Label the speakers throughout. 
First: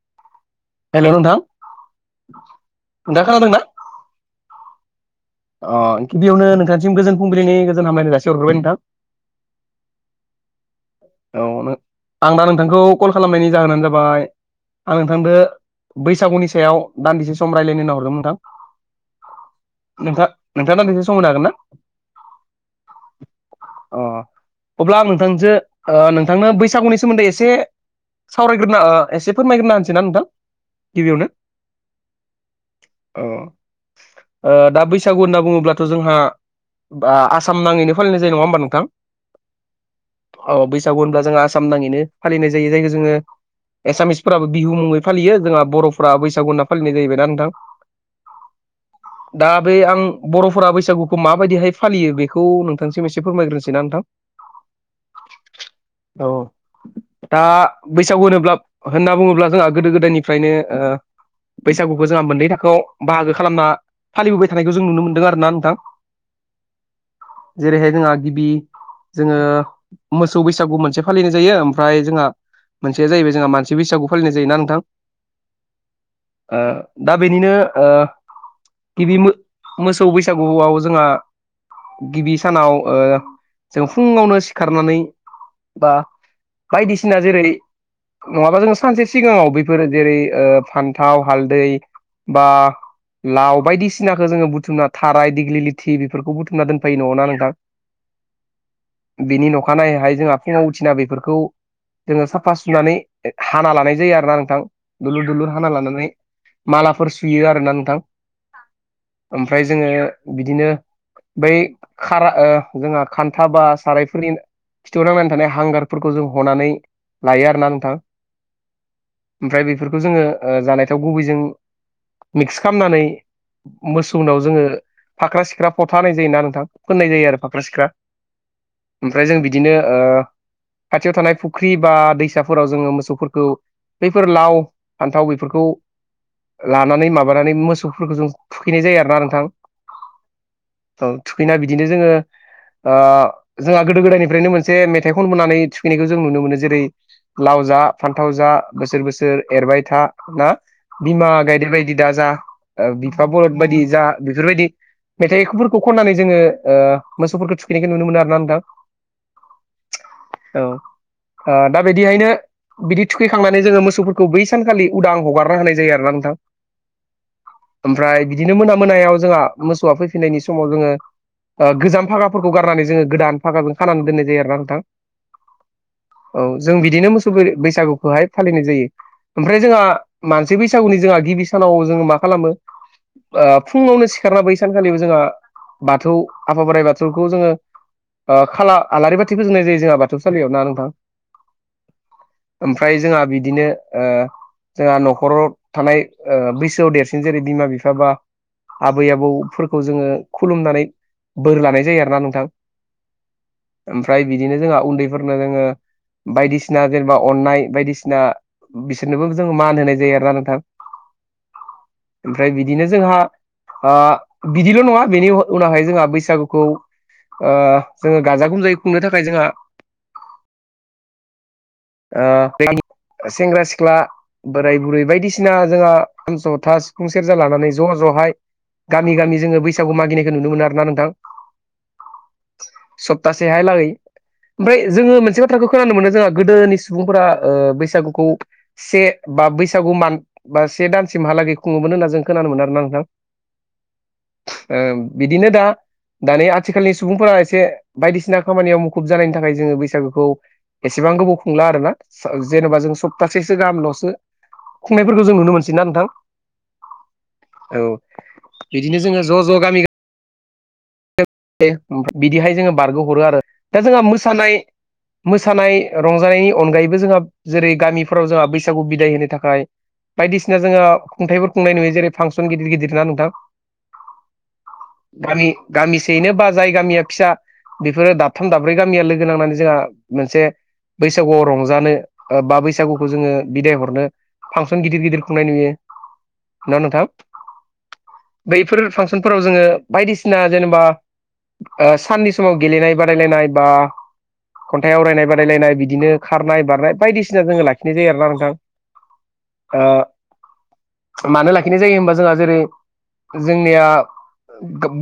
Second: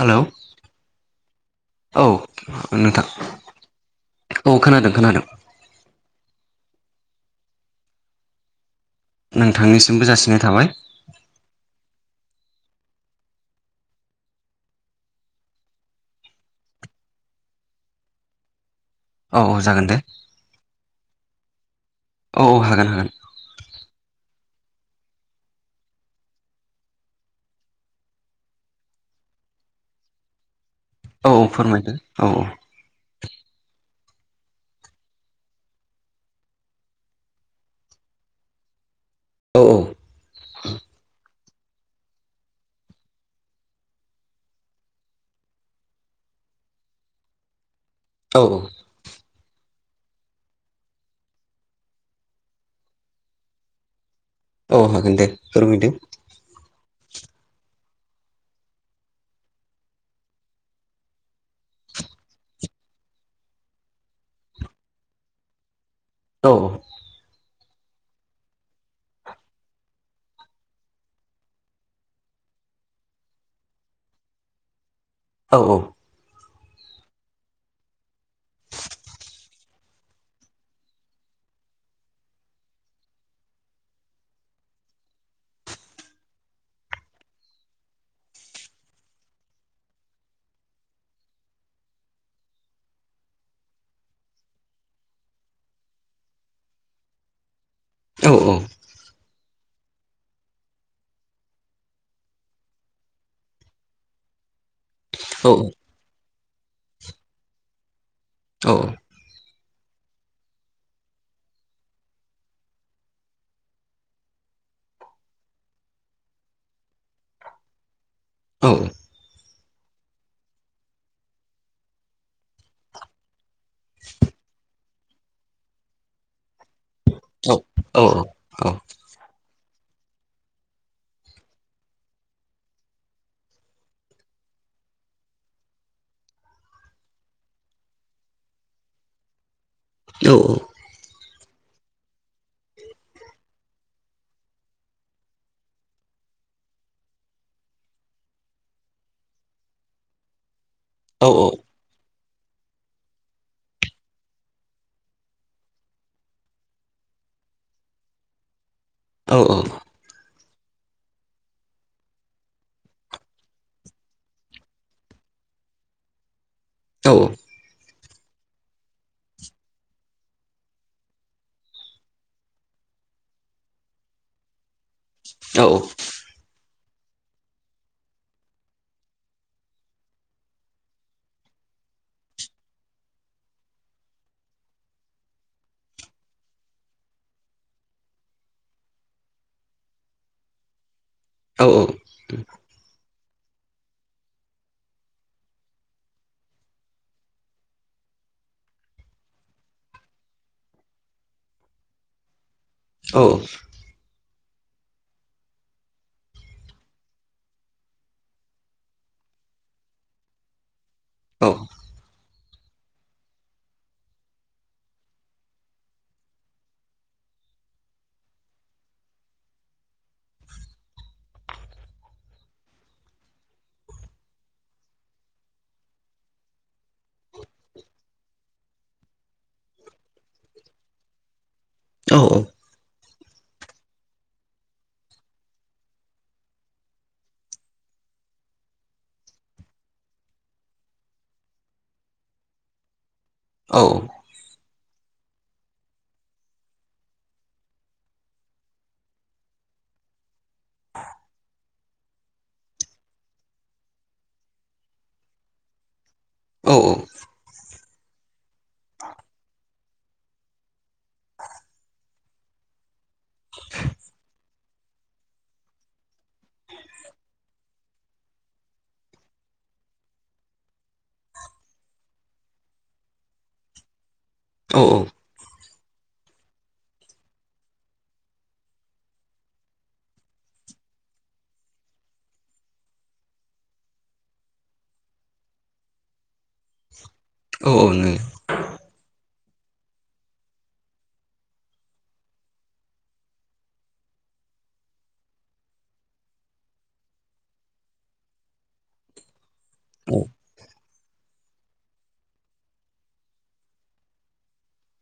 Speaker 1: Hello
Speaker 2: hello नोंथां
Speaker 1: औ नोंथां
Speaker 2: नोंथाङा खोनादोंना
Speaker 1: औ खोनादों खोनादों
Speaker 2: अ गिबियावनो नोंथांसिमज फुंबिलिनि गोजोन हामलायनाय जासि हरग्राय नोंथां
Speaker 1: नोंथांनिसिमबो जासिनाय थाबाय
Speaker 2: औ आं दा नोंथांखौ कल खालामनायनि जाहोनानो जाबाय आं नोंथांदो बैसागुनि सायाव दान्दिसे सम रायज्लायनो नाहरदों नोंथां।
Speaker 1: औ औ जागोन दे
Speaker 2: नोंथां नोंथाङा दसे समहोनो हागोना?
Speaker 1: औ औ हागोन हागोन
Speaker 2: अ अब्ला आं नोंथांजो ओ नोंथांनो बैसागुनि सोमोन्दै एसे सावरायग्रोनो ओ एसे फोरमायग्रोन होनोसै ना नोंथां। गिबियावनो
Speaker 1: औ फोरमायदो औ औ
Speaker 2: औ ओ दा बैसागु होनना बुङोब्लाथ' जोंहा बा आसाम नाङैनो फालिनाय जायो नङा होमबा नोंथां?
Speaker 1: औ औ
Speaker 2: अ बैसागु होनब्ला जोंहा आसाम नाङैनो फालिनाय जायो जायखौ जोङो एसामिसफोराबो बिहु मुङै फालियो जोंहा बर'फोरा बैसागु होनना फालिनाय जाहैबाय ना नोंथां?
Speaker 1: औ औ
Speaker 2: [inaudible] दा बे आं बर'फोरा बैसागुखौ माबायदिहाय फालियो बेखौ नोंथांसिम एसे फोरमायग्रोनोसै ना नोंथां?
Speaker 1: औ हागोन दे फोरमायदो
Speaker 2: औ दा बैसागु होनोब्ला होनना बुङोब्ला जोंहा गोदो गोदायनिफ्रायनो ओ बैसागुखौ जोंहा मोननै थाखोआव बाहागो खालामना फालिबोबाय थानायखौ जों नुनो मोनदों आरो ना नोंथां।
Speaker 1: औ
Speaker 2: जेरैहाय जोंहा गिबि जोङो मोसौ बैसागु मोनसे फालिनाय जायो ओमफ्राय जोंहा मोनसेया जाहैबाय जोंहा मसि बैसागु फालिनाय जोना नोंथां
Speaker 1: औ औ
Speaker 2: ओ दा बेनिनो ओ गिबि मो-मोसौ बैसागुआव जोंहा गिबि सानाव ओ जों फुङावनो सा खारनानै बा बायदिसिना जेरै नङाबा जोङो सानसे सिगाङाव बेफोरो जेरै ओ फान्थाव हालदै बा लाव बायदिसिनाखौ जोङो बुथुमना थाराय दिग्लि लथि बेफोरखौ बुथुमना दोनफैायो नङ ना नोंथां
Speaker 1: औ औ
Speaker 2: बिनि नखानायैहाय जोंहा फुङाव उथिना बेफोरखौ जोङो साफा सुनानै हाना लानाय जायो आरोना नोंथां। दुलुर दुलुर हाना लानानै मालाफोर सुयो आरोना नोंथां
Speaker 1: औ
Speaker 2: ओमफ्राय जोङो बिदिनो बै खारा ओ जोंहा खान्था बा साराय फोरनि खिथुआवनांनानै थानाय हांगारफोरखौ जों हनानै लायो आरोना नोंथां।
Speaker 1: औ
Speaker 2: ओमफ्राय बेफोरखौ जोङो जानाय थाव गुबैजों मिक्स खालामनानै मोसौनाव जोङो फाख्रा सिख्रा फथा होनाय जायोना नोंथां फनाय जायो आरो।
Speaker 1: औ
Speaker 2: फाख्रा सिख्रा
Speaker 1: औ औ
Speaker 2: ओमफ्राय जों बिदिनो ओ खाथियाव थानाय फुख्रि बा दैसाफोराव जोङो मोसौफोरखौ बैफोर लाव फान्थाव बेफोरखौ लानानै माबानानै मोसौफोरखौ जों थुखैनाय जायो आरोना नोंथां।
Speaker 1: औ औ।
Speaker 2: थुखैना बिदिनो जोङो ओ जोंहा गोदो गोदायनिफ्रायनो मोनसे मेथाइ खन बोनानै थुखैनायखौ जों नुनो मोनो जेरै लाव जा फान्थाव जा बोसोर बोसोर एरबाय था ना? बिमा गायदेर बायदि दा जा बिफा बलद बायदि जा बेफोरबायदि मेथाइफोरखौ खननानै जोङो मोसौफोरखौ थुखैनायखौ नुनो मोनो आरोना नोंथां।
Speaker 1: औ औ।
Speaker 2: औ दा बिदिहायनो बिदि थुखैखांनानै जोङो मोसौफोरखौ बै सानखालि उदां हगारना होनाय जायो आरोना नोंथां।
Speaker 1: औ औ।
Speaker 2: ओमफ्राय बिदिनो मोना मोनायाव जोंहा मोसौआ फैफिननायनि समाव जोङो आ गोजाम भागाफोरखौ गारनानै जोङो गोदान भागाजों खानानै दोननाय जायो आरोना नोंथां।
Speaker 1: औ औ।
Speaker 2: औ जों बिदिनो मोसौ बै-बैसागुखौहाय फालिनाय जायो। ओमफ्राय जोंहा मानसि बैसागुनि जोंहा गिबि सानाव जोङो मा खालामो फुङावनो सिखारना बै सानखालिबो जोंहा बाथौ आफा बोराइ बाथौखौ जोङो आ खाला आलारि बाथि फुजोंनाय जायो जोंहा बाथौसाालियाव ना नोंथां?
Speaker 1: औ औ।
Speaker 2: ओमफ्राय जोंहा बिदिनो ओ जोंहा न'खराव थानाय बैसोआव देरसिन जेरै बिमा बिफा बा आबै आबौफोरखौ जोङो खुलुमनानै बोर लानाय जायो आरोना नोंथां।
Speaker 1: औ।
Speaker 2: ओमफ्राय बिदिनो जोंहा उन्दैफोरनो जोङो बायदिसिना जेनेबा अननाय बायदिसिना बिसोरनोबो जोङ मान होनाय जायो आरो ना नोंथां।
Speaker 1: औ।
Speaker 2: ओमफ्राय बिदिनो जोंहा आ बिदिल' नङा बेनि उनावहाय जोंहा बैसागुखौ ओ जोङो गाजा गोमजायै खुंनो थाखाय जोंहा ओ [unintelligible] सेंग्रा सिख्ला बोराय बुरै बायदिसिना जोंहा खाम ज'था सिफुं सेरजा लानानै ज' ज'हाय गामि गामि जोङो बैसागु मागिनायखौ नुनो मोनो आरोना नोंथां।
Speaker 1: औ औ।
Speaker 2: सप्ताहसेहा लागै ओमफ्राय जोङो मोनसे बाथ्राखौ खोनानो मोनो जोंहा गोदोनि सुबुंफोरा बैसागुखौ से बा बैसागु मान बा से दानसिमहालागै खुङोमोन होनना जों खोनानो मोनोन आरो ना नोंथां।
Speaker 1: औ।
Speaker 2: बिदिनो दा दानि आ आथिखालनि सुबुंफोरा एसे बायदिसिना खामानियाव मुखुब जानायनि थाखाय जोङो बैसागोखौ एसेबां गोबाव खुंला आरो ना सा जेनेबा जों सप्तासेसो गाहामल'सो खुंनायफोरखौ जों नुनो मोनसै ना नोंथां?
Speaker 1: औ औ।
Speaker 2: औ बिदिनो जोङो ज' ज' गामि [unintelligible] बिदिहाय जोङो बारग'हरो आरो दा जोंहा मोसानाय मोसानाय रंजानायनि अनगायैबो जोंहा जेरै गामिफोराव जोंहा बैसागु बिदाय होनो थाखाय बायदिसिना जोङो खुंथाइफोर खुंनाय नुयो जेरै फांसन गिदिर गिदिर ना नोंथां?
Speaker 1: औ औ।
Speaker 2: गामि गामिसेयैनो बा जाय गामिया फिसा बेफोरो दाबथाम दाब्रै गामिया लोगो नांनानै जोंहा मोनसे बैसागुआव रंजानो बा बैसागुखौ जोङो बिदाय हरनो। फांसन गिदिर गिदिर खुंनाय नुयो। ना नोंथां बैफोर फांसनफोराव जोङो बायदिसिना सिना जेनेबा साननि समाव गेलेनाय बादायलायनाय बा खन्थाइ आवरायनाय बादायलायनाय बिदिनो खारनाय बारनाय बायदिसिना जोङो लाखिनाय जायो आरोना नोंथां ओ मानो लाख नाय जायो होनबा जोंहा जेरै जोंनिया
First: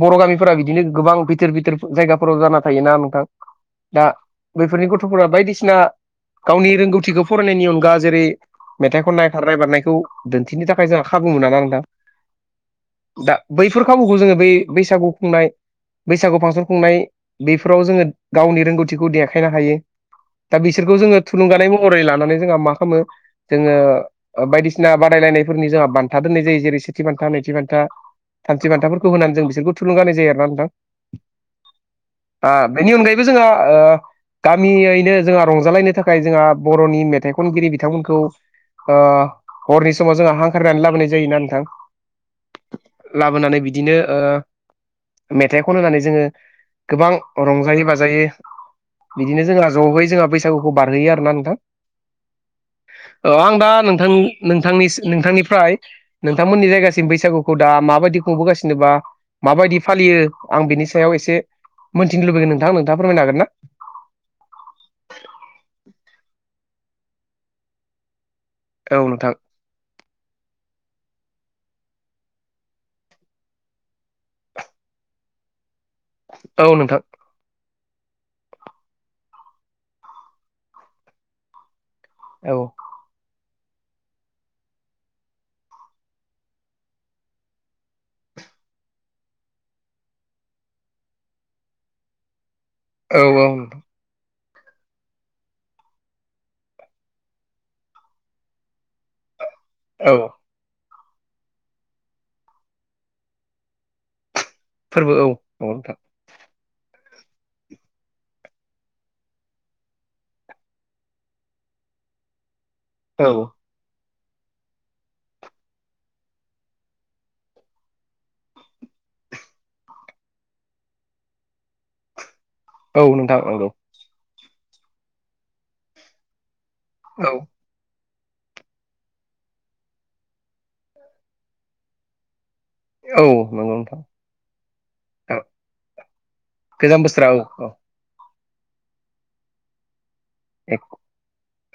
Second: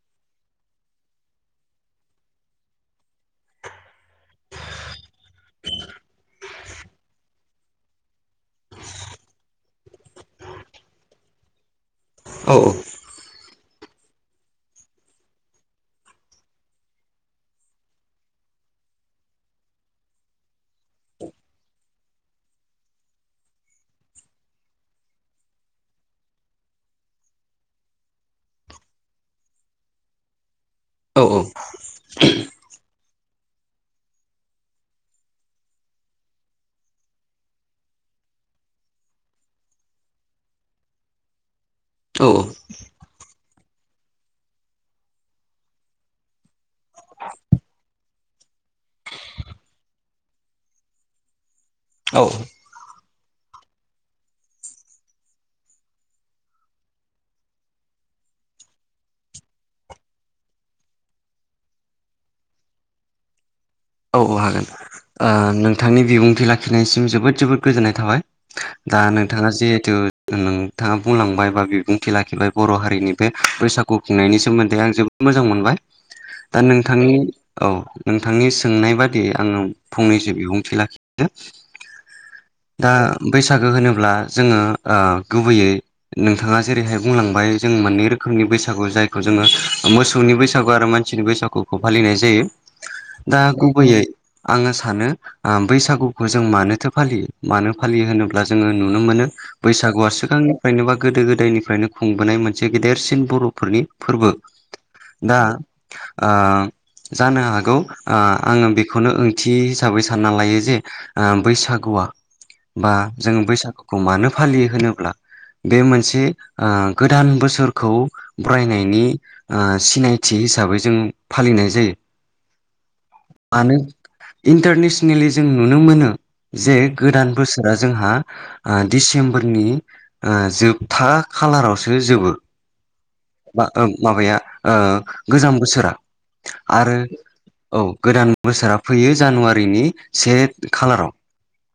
Speaker 2: बर' गामिफोरा बिदिनो गोबां बिथोर बिथोर जायगाफोराव जाना थायोना नोंथां दा बैफोरनि गथ'फोरा बायदिसिना गावनि रोंगौथिखौ फरायनायनि अनगा जेरै मेथाइखौ नायथारनाय बारनायखौ दिन्थिनो थाखाय जोंहा खाबु मोना ना नोंथां।
Speaker 1: औ औ
Speaker 2: दा बैफोर खाबुखौ जोङो बै बैसागु खुंनाय बैसागु फांसन खुंनाय बेफोराव जोङो गावनि रोंगौथिखौ देखायनो हायो। दा बिसोरखौ जोङो थुलुंगानाय महरै लानानै जोंहा मा खालामो जोङो बायदिसिना बादायलायनायफोरनि जोंहा बान्था दोननाय जायो जेरै सेथि बान्था नैथि बान्था थामथि बान्थाफोरखौ होनानै जों बिसोरखौ थुलुंगानाय जायो आरो ना नोंथां।
Speaker 1: औ औ
Speaker 2: ओ बेनि अनगायैबो जोंहा ओ गामियैनो जोंहा रंजालायनो थाखाय जोंहा बर'नि मेथाइ खनगिरि बिथांमोनखौ ओ हरनि समाव जोंहा हांखारनानै लाबोनाय जायोना नोंथां। लाबोनानै बिदिनो ओ मेथाइ खन होननानै जोङो गोबां रंजायै बाजायै बिदिनो जोंहा ज'है जोंहा बैसागुखौ बारहोयो आरो ना नोंथां
Speaker 1: औ
Speaker 2: औ आं दा नोंथां नोंथांनि नोंथांनिफ्राय नोंथांमोननि जायगासिम बैसागुखौ दा माबायदि खुंबोगासिनोबा माबायदि फालियो आं बेनि सायाव एसे मोनथिनो लुबैगोन नोंथां नोंथाङा फोरमायनो हागोन ना?
Speaker 1: औ औ हागोन ओ नोंथांनि बिबुंथि लाखिनायसिम जोबोद जोबोद गोजोननाय थाबाय।
Speaker 2: औ
Speaker 1: दा
Speaker 2: नोंथां
Speaker 1: नोंथाङा जिहेथु नोंथाङा बुंलांबाय बा बिबुंथि लाखिबाय बर' हारिनि बे बैसागु खुंनायनि सोमोन्दै आं जेबोद मोजां मोनबाय दा
Speaker 2: औ नोंथां
Speaker 1: नोंथांनि औ नोंथांनि सोंनाय बादियै आङो फंनैसो बिबुंथि लाखिनो
Speaker 2: औ
Speaker 1: दा बैसागो होनोब्ला जोङो ओ गुबैयै नोंथाङा जेरैहाय बुंलांबाय जों मोननै रोखोमनि बैसागु जायखौ जोङो मोसौनि बैसागु आरो मान सिनि बैसागुखौ फालिनाय जायो
Speaker 2: औ
Speaker 1: दा
Speaker 2: औ नोंथां
Speaker 1: गुबैयै आङो सानो बैसागुखौ जों मानोथो फालियो मानो फालियो होनोब्ला जोङो नुनो मोनो बैसागुआ
Speaker 2: औ
Speaker 1: सिगांनि फ्रायनोबा गोदो गोदायनिफ्रायनो खुंबोनाय मोनसे गेदेरसिन बर'फोरनि फोरबो
Speaker 2: फोरबो औ
Speaker 1: दा
Speaker 2: नंगौ नोंथां
Speaker 1: ओ जानो हागौ ओ आङो बेखौनो ओंथि हिसाबै सानना लायो जे ओ बैसागुआ बा जोङो
Speaker 2: औ
Speaker 1: बैसागुखौ मानो फालियो होनोब्ला बे मोनसे ओ गोदान बोसोरखौ बरायनायनि ओ सिनायथि हिसाबै जों फालिनाय जायो।
Speaker 2: औ नोंथां नंगौ
Speaker 1: मानो इन्टारनेसनेलि जों नुनो मोनो जे गोदान
Speaker 2: औ
Speaker 1: बोसोर जोंहा ओ डिसेम्बरनि ओ जोबथा खालारावसो जोबो
Speaker 2: औ
Speaker 1: बा
Speaker 2: नंगौ नोंथां
Speaker 1: माबाया गोजाम बोसोरा आरो
Speaker 2: गोजाम बोसोरा औ औ
Speaker 1: औ गोदान बोसोरा फैयो जानुवारिनि से
Speaker 2: औ
Speaker 1: खालाराव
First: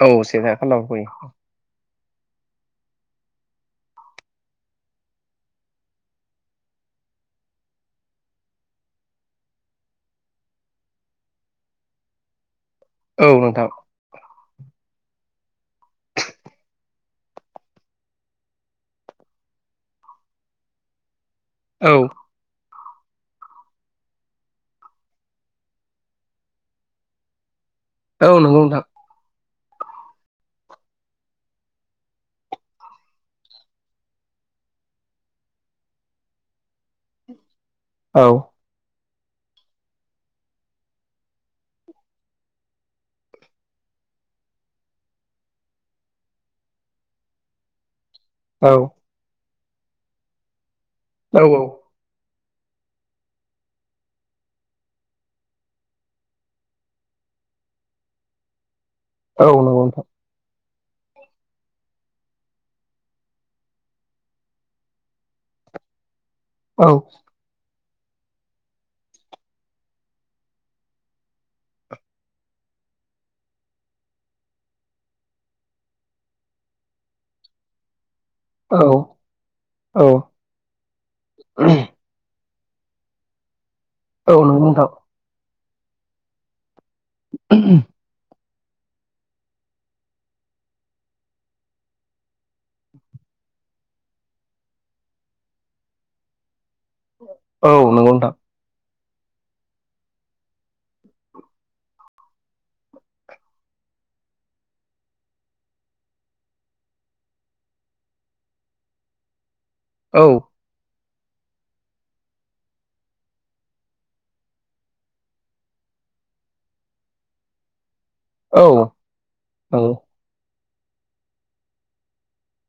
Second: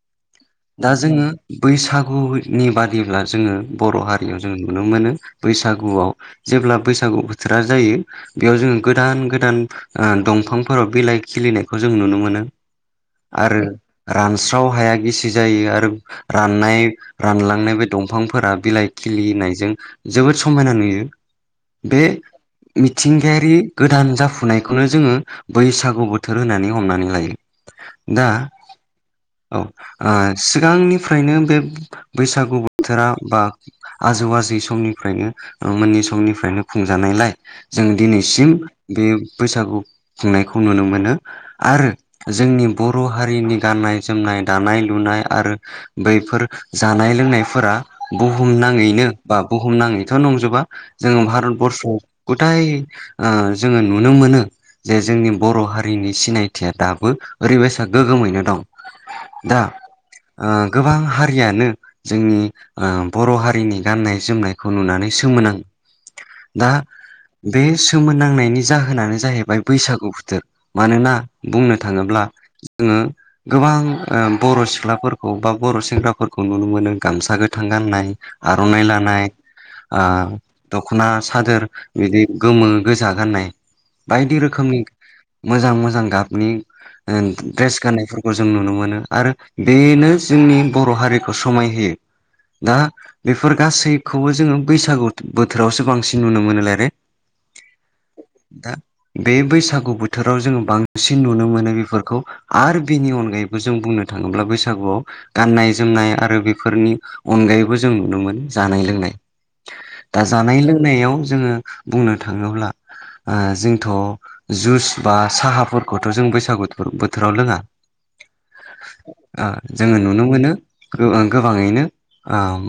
Speaker 2: औ से खालाराव
Speaker 1: दा
Speaker 2: फैयो
Speaker 1: जोङो बैसागुनि बादिब्ला जोङो बर' हारियाव जों नुनो मोनो बैसागुआव जेब्ला बैसागु बोथोरा जायो बेयाव जोङो गोदान गोदान ओ दंफां फोराव बिलाइ खिलिनायखौ जों नुनो मोनो
Speaker 2: औ
Speaker 1: आरो
Speaker 2: नोंथां
Speaker 1: रानस्राव हाया गिसि जायो आरो राननाय रानलांनाय बे दंफांफोरा बिलाइ खिलिनायजों जोबोद समायना नुयो।
Speaker 2: औ
Speaker 1: बे मिथिंगायारि गोदान जाफुनायखौनो जोङो बैसागु बोथोर होननानै हमनानै लायो दा
Speaker 2: औ नंगौ नोंथां
Speaker 1: औ ओ सिगांनिफ्रायनो बे बैसागु बोथोरा बा आजौ आजै समनिफ्रायनो मोनि समनिफ्रायनो खुंजानायलाय जों
Speaker 2: औ
Speaker 1: दिनैसिम बे बैसागु खुंनायखौ नुनो मोनो। आरो जोंनि बर' हारिनि गाननाय जोमनाय दानाय लुनाय आरो बैफोर जानाय लोंनायफोरा बुहुम
Speaker 2: औ
Speaker 1: नाङैनो बा बुहुम नाङैथ' नंजोबा जोङो
Speaker 2: औ
Speaker 1: भारतबर्सआव गथाय ओ जोङो नुनो मोनो। जे जोंनि बर' हारिनि सिनायथिया दाबो ओरैबायसा गोग्गोमैनो दं
Speaker 2: औ
Speaker 1: दा
Speaker 2: नंगौ नोंथां
Speaker 1: ओ गोबां हारियानो जोंनि ओ बर' हारिनि गाननाय जोमनायखौ नुनानै सोमोनांङो
Speaker 2: [inaudible]
Speaker 1: दा बे सोमोनांनायनि जाहोनानो जाहैबाय बैसागु बोथोर मानोना बुंनो थाङोब्ला जोङो गोबां ओ बर' सिख्लाफोरखौ बा बर' सेंग्राफोरखौ नुनो मोनो गामसा गोथां गाननाय
Speaker 2: औ
Speaker 1: आर'नाइ लानाय
Speaker 2: औ
Speaker 1: ओ दख'ना सादोर बिदि गोमो गोजा गाननाय
Speaker 2: औ
Speaker 1: बायदि रोखोम
Speaker 2: नंगौ नोंथां
Speaker 1: मोजां मोजां गाबनि ओ द्रेस गाननायफोरखौ जों नुनो मोनो आरो बेनो जोंनि बर' हारिखौ समायहोयो। दा बेफोर गासैखौबो जोङो बैसागु बोथोरावसो बांसिन नुनो मोनोलायो।
Speaker 2: औ नोंगौ नोंथां।
Speaker 1: दा बे बैसागु बोथोराव जोङो बांसिन नुनो मोनो बेफोरखौ आरो बेनि अनगायैबो जों बुंनो थाङोब्ला बैसागुआव गाननाय जोमनाय आरो बेफोरनि अनगायैबो जों नुनो मोनो जानाय लोंनाय दा
Speaker 2: औ
Speaker 1: जानाय लोंनायाव जोङो बुंनो थाङोब्ला ओ जोंथ' जुस बा साहाफोरखौथ' जों बैसागु बोथोराव लोङा
Speaker 2: औ
Speaker 1: ओ
Speaker 2: नंगौ
Speaker 1: जोङो नुनो मोनो गो गोबाङैनो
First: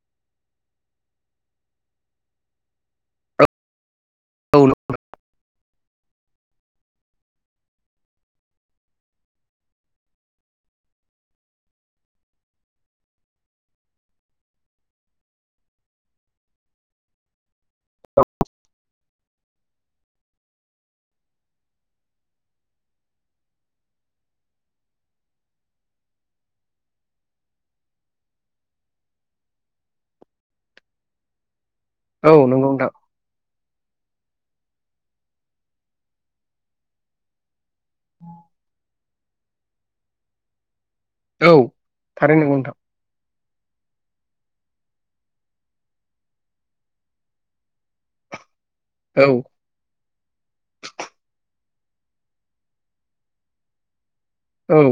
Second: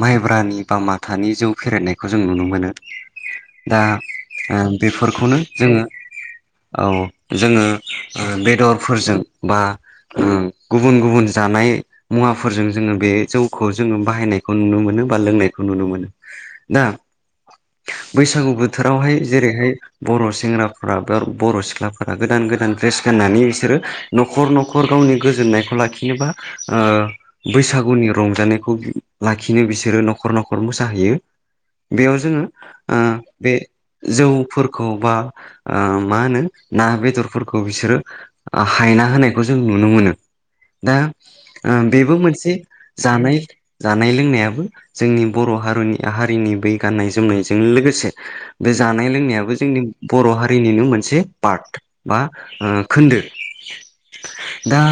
Speaker 1: माइब्रानि बा माथानि जौ फेरनायखौ जों नुनो मोनो।
Speaker 2: औ
Speaker 1: दा ओ बेफोरखौनो जोङो। औ जोङो बेदरफोरजों बा ओ गुबुन गुबुन जानाय। मुवाफोरजों जोङो बे जौखौ जोङो बाहायनायखौ नुनो मोनो बा लोंनायखौ नुनो मोनो। दा बैसागु बोथोरावहाय जेरैहाय बर' सेंग्राफोरा बा बर' सिख्लाफोरा गोदान गोदान ड्रेस गाननानै बिसोरो न'खर न'खर गावनि गोजोननायखौ लाखिनोबा ओ बैसागुनि रंजानायखौ लाखिनो बिसोरो नखर न'खर मोसाहैयो। बेयाव
Speaker 2: औ
Speaker 1: जोङो
Speaker 2: नंगौ नोंथां
Speaker 1: ओ बे जौ खौ बा ओ ना बेदरफोरखौ बिसोर हाय होनाय खौ जों नुनो मोनो दा
Speaker 2: औ
Speaker 1: ओ बेबो
Speaker 2: थारैनो नंगौ
Speaker 1: मोनसे
Speaker 2: नोंथां
Speaker 1: जानाय जानाय लोंनायाबो जोंनि बर' हार'नि हारिनि बै गाननाय जोमनायजों लोगोसे बे जानाय
Speaker 2: औ
Speaker 1: लोंनायाबो जोंनि बर' हारिनिनो मोनसे पार्ट बा खोन्दो दा
Speaker 2: औ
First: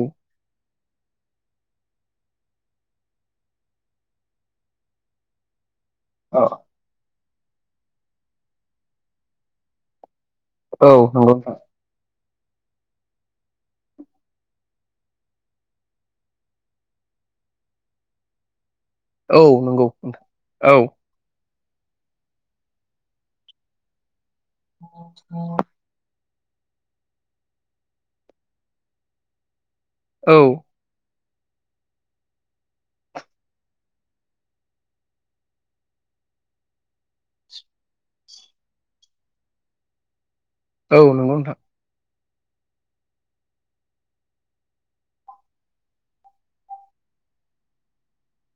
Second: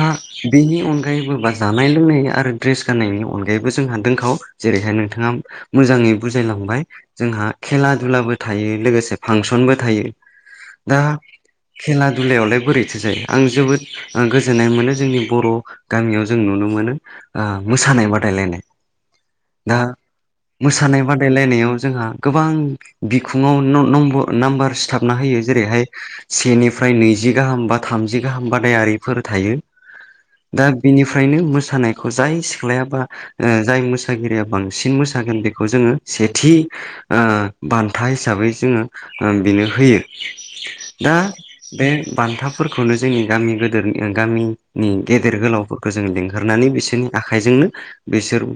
Speaker 1: बेनि अनगायैबो बा जानाय लोंनाय आरो ड्रेस गाननायनि अनगायैबो जोंहा दंखाव जेरैहाय नोंथाङा मोजाङै बुजायलांबाय। जोंहा खेला दुलाबो थायो लोगोसे फांसनबो थायो।
Speaker 2: औ
Speaker 1: दा
Speaker 2: नंगौ नोंथां
Speaker 1: खेला दुलायावलाय बोरैथो जायो। आं जोबोद गोजोननाय मोनो जोंनि बर' गामियाव जों नुनो मोनो। मोसानाय बादायलायनाय।
Speaker 2: औ
Speaker 1: दा
Speaker 2: नंगौ नोंथां औ
Speaker 1: मोसानाय बादायलायनायाव जोंहा गोबां बिखुङाव नाम्बार सिथाबना
Speaker 2: औ
Speaker 1: होयो। जेरैहाय सेनिफ्राय नैजि गाहाम बा थामजि गाहाम बादायारिफोर थायो।
Speaker 2: औ।
Speaker 1: दा बिनिफ्रायनो मोसानायखौ जाय सिख्लाया बा जाय मोसागिरिया बांसिन मोसागोन बेखौ जोङो सेथि बान्था हिसाबै जोङो बेनो होयो।
Speaker 2: औ
Speaker 1: दा
Speaker 2: नंगौ नोंथां।
Speaker 1: बे बान्थाफोरखौनो जोंनि गामि गोद गामिनि गेदेर गोलाव खौ जों लिंहरनानै बिसोरनि आखाइजोंनो बिसोर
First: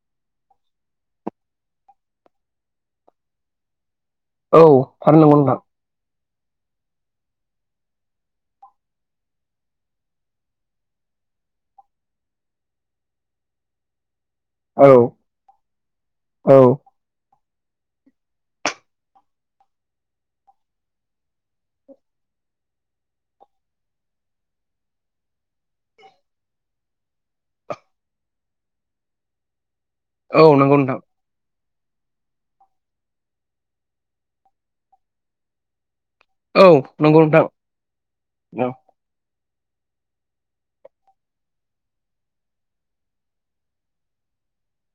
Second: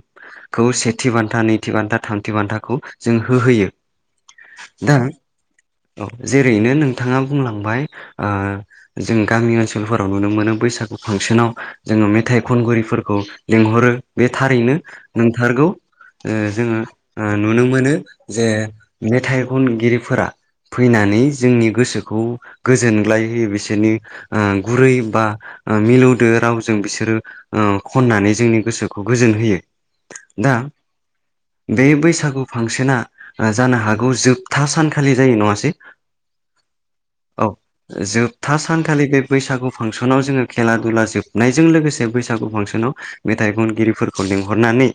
Speaker 1: खौ सेथि बान्था, नैथि बान्था, थामथि बान्थाखौ जों होहोयो।
Speaker 2: औ
Speaker 1: दा
Speaker 2: थार नंगौ नोंथां।
Speaker 1: औ जेरैनो नोंथाङा बुंलांबाय जों गामि ओनसोलफोराव नुनो मोनो बैसागु फांसनाव जोङो मेथाइ खनगिरिफोरखौ लिंहरो। बे थारैनो
Speaker 2: औ
Speaker 1: नंथारगौ।
Speaker 2: औ।
Speaker 1: जोङो नुनो मोनो जे मेथाइ खनगिरिफोरा फैनानै जोंनि गोसोखौ गोजोनग्लाय होयो। बिसोरनि गुरै बा मिलौदो रावजों बिसोरो खननानै जोंनि गोसोखौ गोजोन होयो।
Speaker 2: औ
Speaker 1: दा
Speaker 2: नंगौ नोंथां
Speaker 1: बे बैसागु फांसना जानो हागौ जोबथा सान खालि जायो नङासै।
Speaker 2: औ नंगौ
Speaker 1: औ
Speaker 2: नोंथां।
Speaker 1: जोबथा
Speaker 2: औ
Speaker 1: सानखालि बे बैसागु फांसनाव जोङो खेला दुला जोबनायजों लोगोसे बैसागु फांसनाव मेथाइ खनगिरिफोरखौ लिंहरनानै